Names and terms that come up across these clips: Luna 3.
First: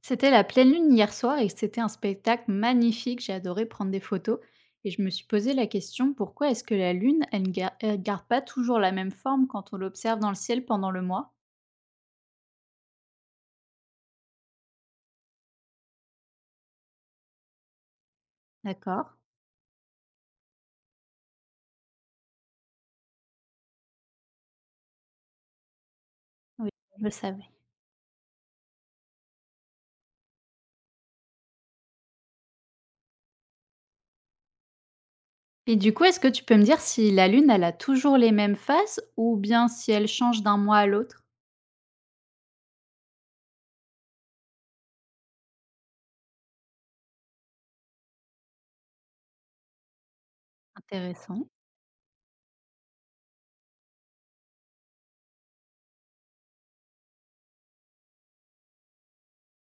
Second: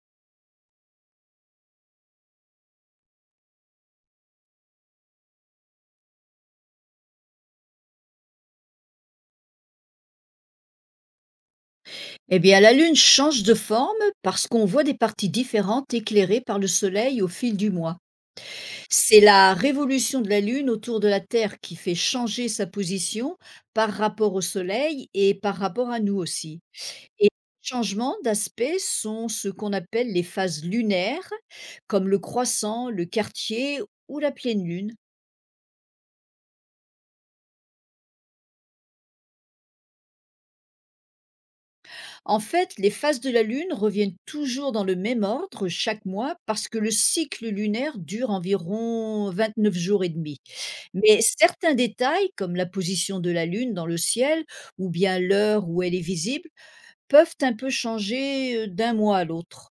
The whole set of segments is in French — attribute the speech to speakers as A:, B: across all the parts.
A: C'était la pleine lune hier soir et c'était un spectacle magnifique. J'ai adoré prendre des photos et je me suis posé la question: pourquoi est-ce que la lune, elle ne gar- elle garde pas toujours la même forme quand on l'observe dans le ciel pendant le mois?
B: Eh bien, la Lune change de forme parce qu'on voit des parties différentes éclairées par le Soleil au fil du mois.
A: D'accord.
B: C'est la révolution de la Lune autour de la Terre qui fait changer sa position par rapport au Soleil et par rapport à nous aussi.
A: Oui, je le
B: Et les
A: savais.
B: changements d'aspect sont ce qu'on appelle les phases lunaires, comme le croissant, le quartier ou la pleine Lune.
A: Et du coup, est-ce que tu peux me dire si la lune, elle a toujours les mêmes faces ou bien si elle change d'un mois à l'autre?
B: En fait, les phases de la Lune reviennent toujours dans le même ordre chaque mois parce que le cycle lunaire dure environ 29 jours et demi. Mais
A: Intéressant.
B: certains détails, comme la position de la Lune dans le ciel ou bien l'heure où elle est visible, peuvent un peu changer d'un mois à l'autre.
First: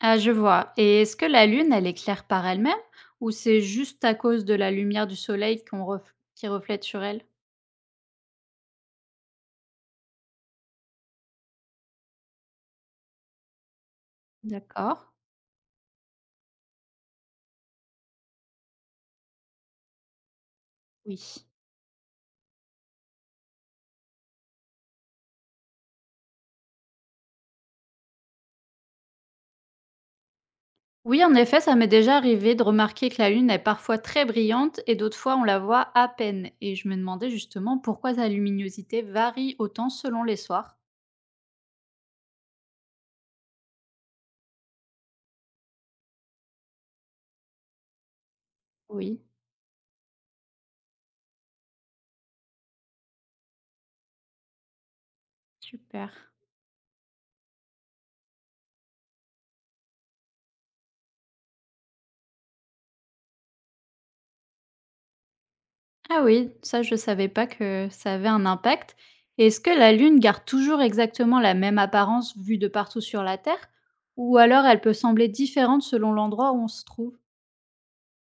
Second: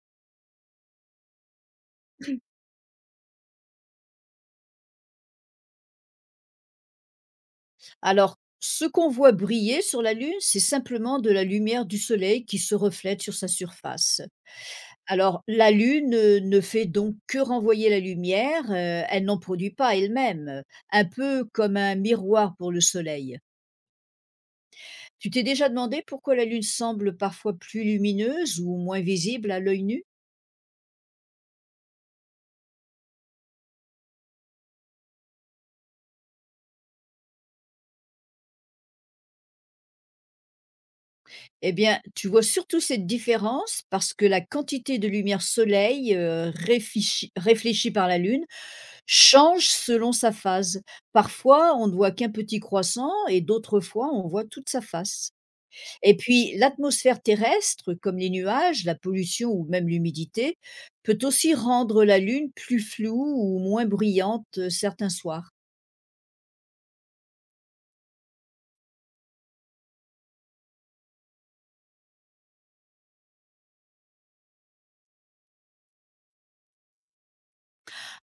A: Ah, je vois. Et est-ce que la lune, elle éclaire par elle-même ou c'est juste à cause de la lumière du soleil qui reflète sur elle?
B: Alors, ce qu'on voit briller sur la Lune, c'est simplement de la lumière du Soleil qui se reflète sur sa surface.
A: D'accord.
B: Alors, la Lune, ne fait donc que renvoyer la lumière, elle n'en produit pas elle-même, un
A: Oui.
B: peu comme un miroir pour le Soleil. Tu t'es déjà demandé pourquoi la Lune semble parfois plus lumineuse ou moins visible à l'œil nu?
A: Oui, en effet, ça m'est déjà arrivé de remarquer que la Lune est parfois très brillante et d'autres fois on la voit à peine. Et je me demandais justement pourquoi sa luminosité varie autant selon les soirs.
B: Eh bien, tu vois surtout cette différence parce que la quantité de lumière Soleil, réfichi réfléchie par la Lune
A: Oui,
B: change selon sa phase. Parfois, on ne voit qu'un petit croissant et d'autres fois, on voit toute sa face.
A: super.
B: Et puis, l'atmosphère terrestre, comme les nuages, la pollution ou même l'humidité, peut aussi rendre la Lune plus floue ou moins brillante certains soirs.
A: Ah oui, ça je savais pas que ça avait un impact. Et est-ce que la Lune garde toujours exactement la même apparence vue de partout sur la Terre, ou alors elle peut sembler différente selon l'endroit où on se trouve?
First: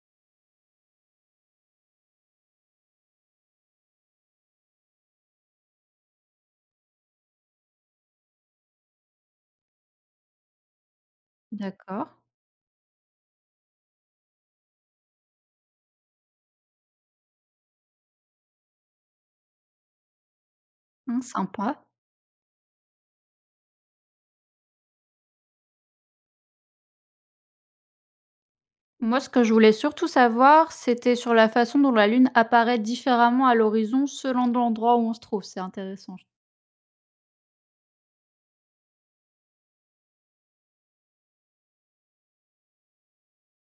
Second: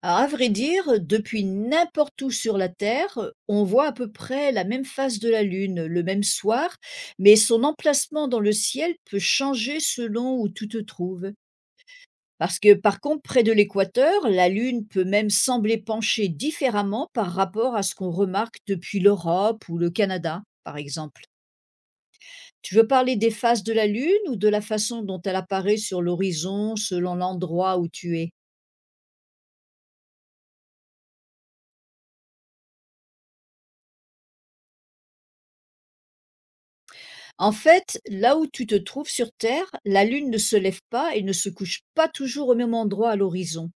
B: Alors, à vrai dire, depuis n'importe où sur la Terre, on voit à peu près la même face de la Lune le même soir, mais son emplacement dans le ciel peut changer selon où tu te trouves.
A: D'accord.
B: Parce que par contre, près de l'équateur, la Lune peut même sembler pencher différemment par rapport à ce qu'on remarque depuis l'Europe ou le Canada, par exemple.
A: Sympa.
B: Tu veux parler des phases de la Lune ou de la façon dont elle apparaît sur l'horizon selon l'endroit où tu es?
A: Moi, ce que je voulais surtout savoir, c'était sur la façon dont la Lune apparaît différemment à l'horizon selon l'endroit où on se trouve. C'est intéressant.
B: En fait, là où tu te trouves sur Terre, la Lune ne se lève pas et ne se couche pas toujours au même endroit à l'horizon,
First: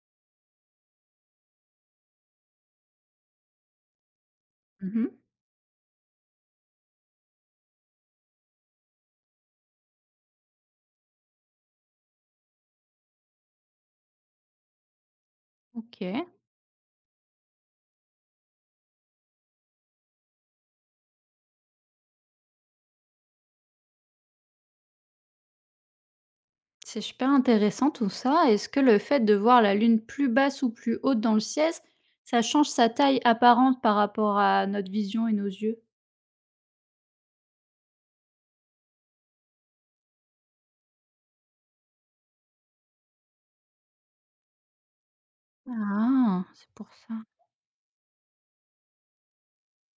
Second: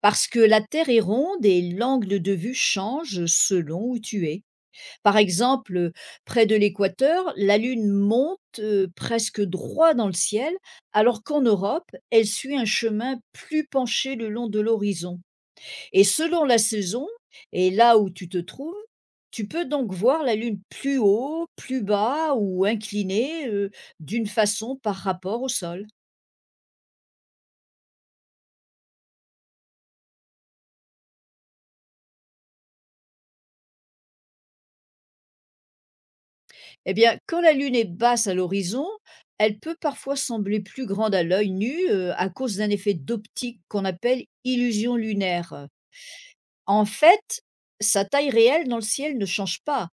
B: parce que la Terre est ronde et l'angle de vue change selon où tu es.
A: Mhm.
B: Par exemple, près de l'équateur, la lune monte, presque droit dans le ciel, alors qu'en Europe, elle suit un chemin plus penché le long de l'horizon.
A: Ok,
B: Et selon la saison et là où tu te trouves, tu peux donc voir la lune plus haut, plus bas ou inclinée, d'une façon par rapport au sol.
A: c'est super intéressant tout ça. Est-ce que le fait de voir la Lune plus basse ou plus haute dans le ciel, ça change sa taille apparente par rapport à notre vision et nos yeux?
B: Eh bien, quand la lune est basse à l'horizon, elle peut parfois sembler plus grande à l'œil nu, à cause d'un effet d'optique qu'on appelle illusion lunaire.
A: Ah, c'est
B: En
A: pour ça.
B: fait, sa taille réelle dans le ciel ne change pas,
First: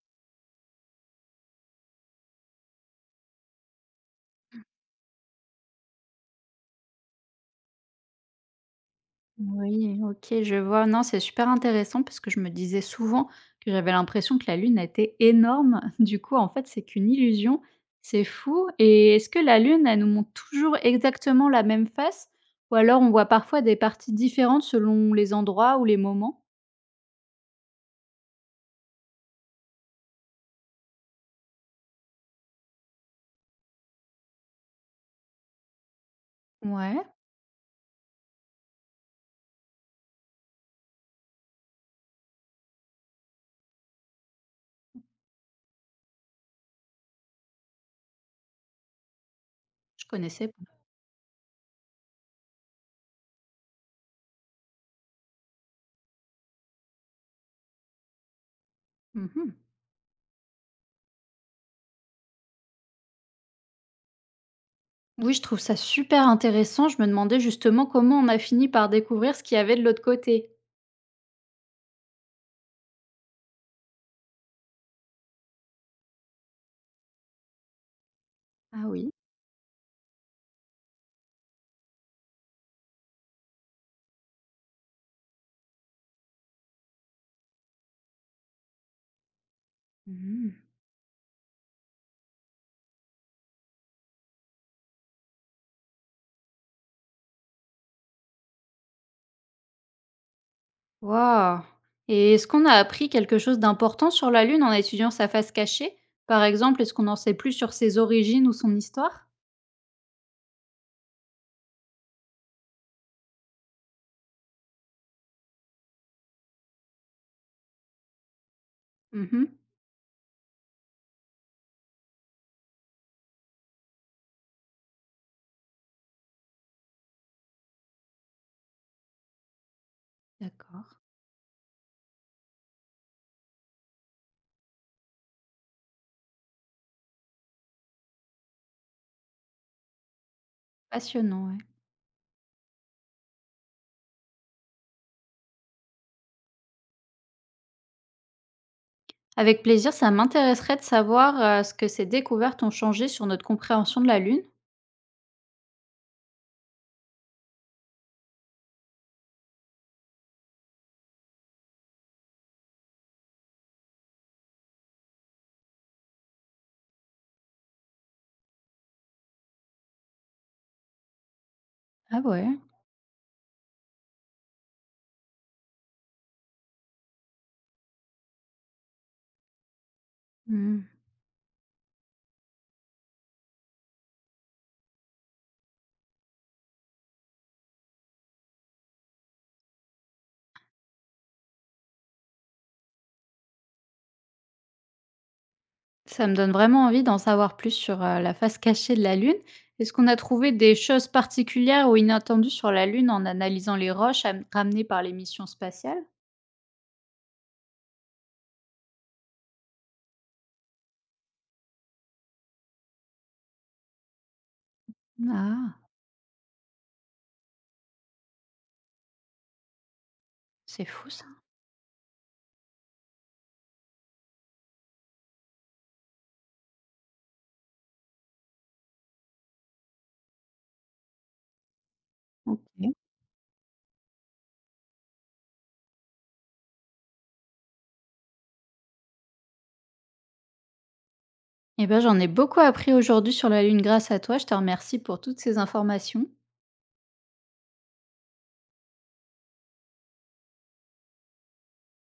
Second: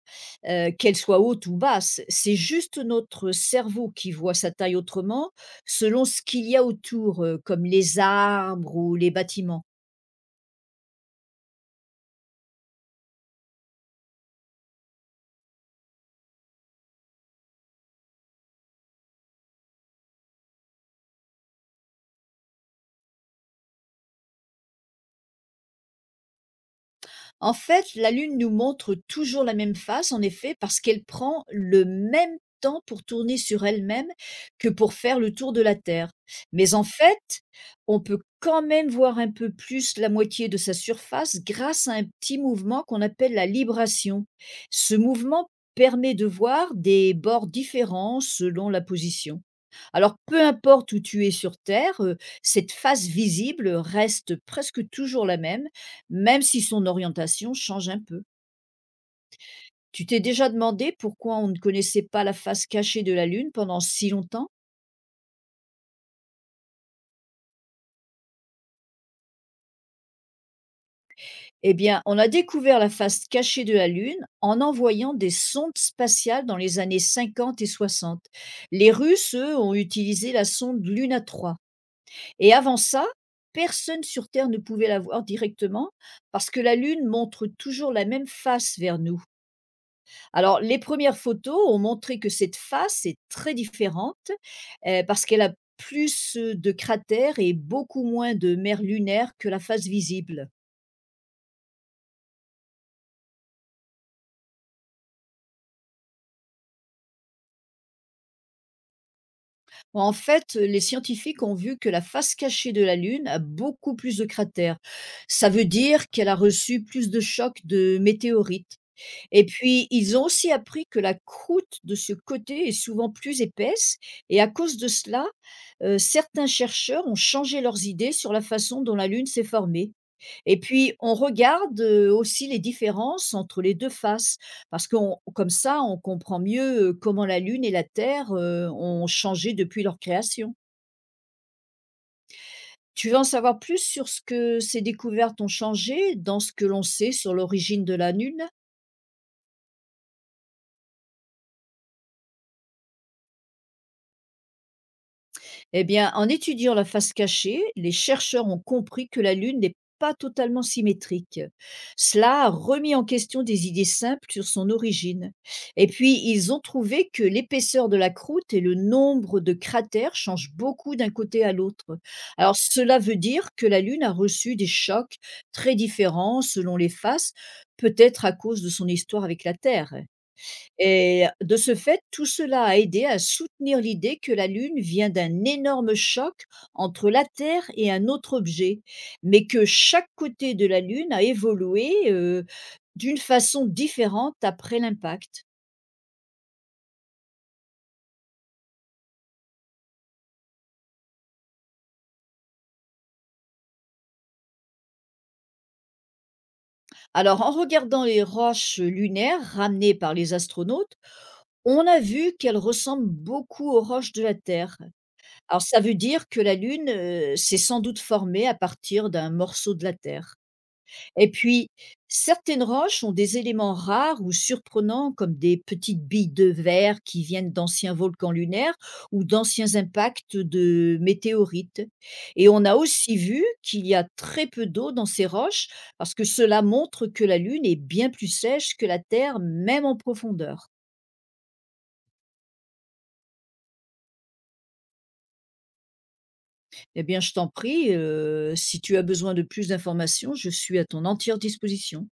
B: qu'elle soit haute ou basse. C'est juste notre cerveau qui voit sa taille autrement, selon ce qu'il y a autour, comme les arbres ou les bâtiments.
A: Oui, OK, je vois. Non, c'est super intéressant parce que je me disais souvent que j'avais l'impression que la Lune était énorme. Du coup, en fait, c'est qu'une illusion. C'est fou. Et est-ce que la Lune, elle nous montre toujours exactement la même face? Ou alors on voit parfois des parties différentes selon les endroits ou les moments?
B: En fait, la Lune nous montre toujours la même face, en effet, parce qu'elle prend le même temps pour tourner sur elle-même que pour faire le tour de la Terre. Mais en
A: Ouais,
B: fait, on peut quand même voir un peu plus la moitié de sa surface grâce à un petit mouvement qu'on appelle la libration. Ce mouvement permet de voir des bords différents selon la position.
A: je
B: Alors, peu
A: connaissais pas.
B: importe où tu es sur Terre, cette face visible reste presque toujours la même, même si son orientation change un peu.
A: Mhm.
B: Tu t'es déjà demandé pourquoi on ne connaissait pas la face cachée de la Lune pendant si longtemps?
A: Oui, je trouve ça super intéressant. Je me demandais justement comment on a fini par découvrir ce qu'il y avait de l'autre côté.
B: Eh bien, on a découvert la face cachée de la Lune en envoyant des sondes spatiales dans les années 50 et 60.
A: Ah
B: Les
A: oui.
B: Russes, eux, ont utilisé la sonde Luna 3. Et avant ça, personne sur Terre ne pouvait la voir directement parce que la Lune montre toujours la même face vers nous. Alors,
A: Mhm.
B: les premières photos ont montré que cette face est très différente parce qu'elle a plus de cratères et beaucoup moins de mer lunaire que la face visible.
A: Wow. Et est-ce qu'on a appris quelque chose d'important sur la Lune en étudiant sa face cachée? Par exemple, est-ce qu'on en sait plus sur ses origines ou son histoire?
B: En fait, les scientifiques ont vu que la face cachée de la Lune a beaucoup plus de cratères. Ça veut dire qu'elle a reçu plus de chocs de météorites. Et
A: Mhm.
B: puis, ils ont aussi appris que la croûte de ce côté est souvent plus épaisse et à cause de cela, certains chercheurs ont changé leurs idées sur la façon dont la Lune s'est formée. Et puis,
A: D'accord.
B: on regarde, aussi les différences entre les 2 faces parce qu'on comme ça, on comprend mieux, comment la Lune et la Terre, ont changé depuis leur création.
A: Passionnant, ouais.
B: Tu veux en savoir plus sur ce que ces découvertes ont changé dans ce que l'on sait sur l'origine de la Lune?
A: Avec plaisir, ça m'intéresserait de savoir ce que ces découvertes ont changé sur notre compréhension de la Lune.
B: Eh bien, en étudiant la face cachée, les chercheurs ont compris que la Lune n'est pas totalement symétrique. Cela a remis en question des idées simples sur son origine. Et puis, ils ont trouvé que l'épaisseur de la croûte et le nombre de cratères changent beaucoup d'un côté à l'autre.
A: Ah ouais.
B: Alors, cela veut dire que la Lune a reçu des chocs très différents selon les faces, peut-être à cause de son histoire avec la Terre.
A: Hmm.
B: Et de ce fait, tout cela a aidé à soutenir l'idée que la Lune vient d'un énorme choc entre la Terre et un autre objet, mais que chaque côté de la Lune a évolué d'une façon différente après l'impact.
A: Ça me donne vraiment envie d'en savoir plus sur la face cachée de la Lune. Est-ce qu'on a trouvé des choses particulières ou inattendues sur la Lune en analysant les ramenées par les missions spatiales?
B: Alors, en regardant les roches lunaires ramenées par les astronautes, on a vu qu'elles ressemblent beaucoup aux roches de la Terre. Alors,
A: Ah,
B: ça veut dire que la Lune s'est sans doute formée à partir d'un morceau de la Terre.
A: c'est fou ça.
B: Et puis, certaines roches ont des éléments rares ou surprenants comme des petites billes de verre qui viennent d'anciens volcans lunaires ou d'anciens impacts de météorites. Et on a
A: OK.
B: aussi vu qu'il y a très peu d'eau dans ces roches parce que cela montre que la Lune est bien plus sèche que la Terre, même en profondeur.
A: Eh ben, j'en ai beaucoup appris aujourd'hui sur la Lune grâce à toi. Je te remercie pour toutes ces informations.
B: Eh bien, je t'en prie, si tu as besoin de plus d'informations, je suis à ton entière disposition.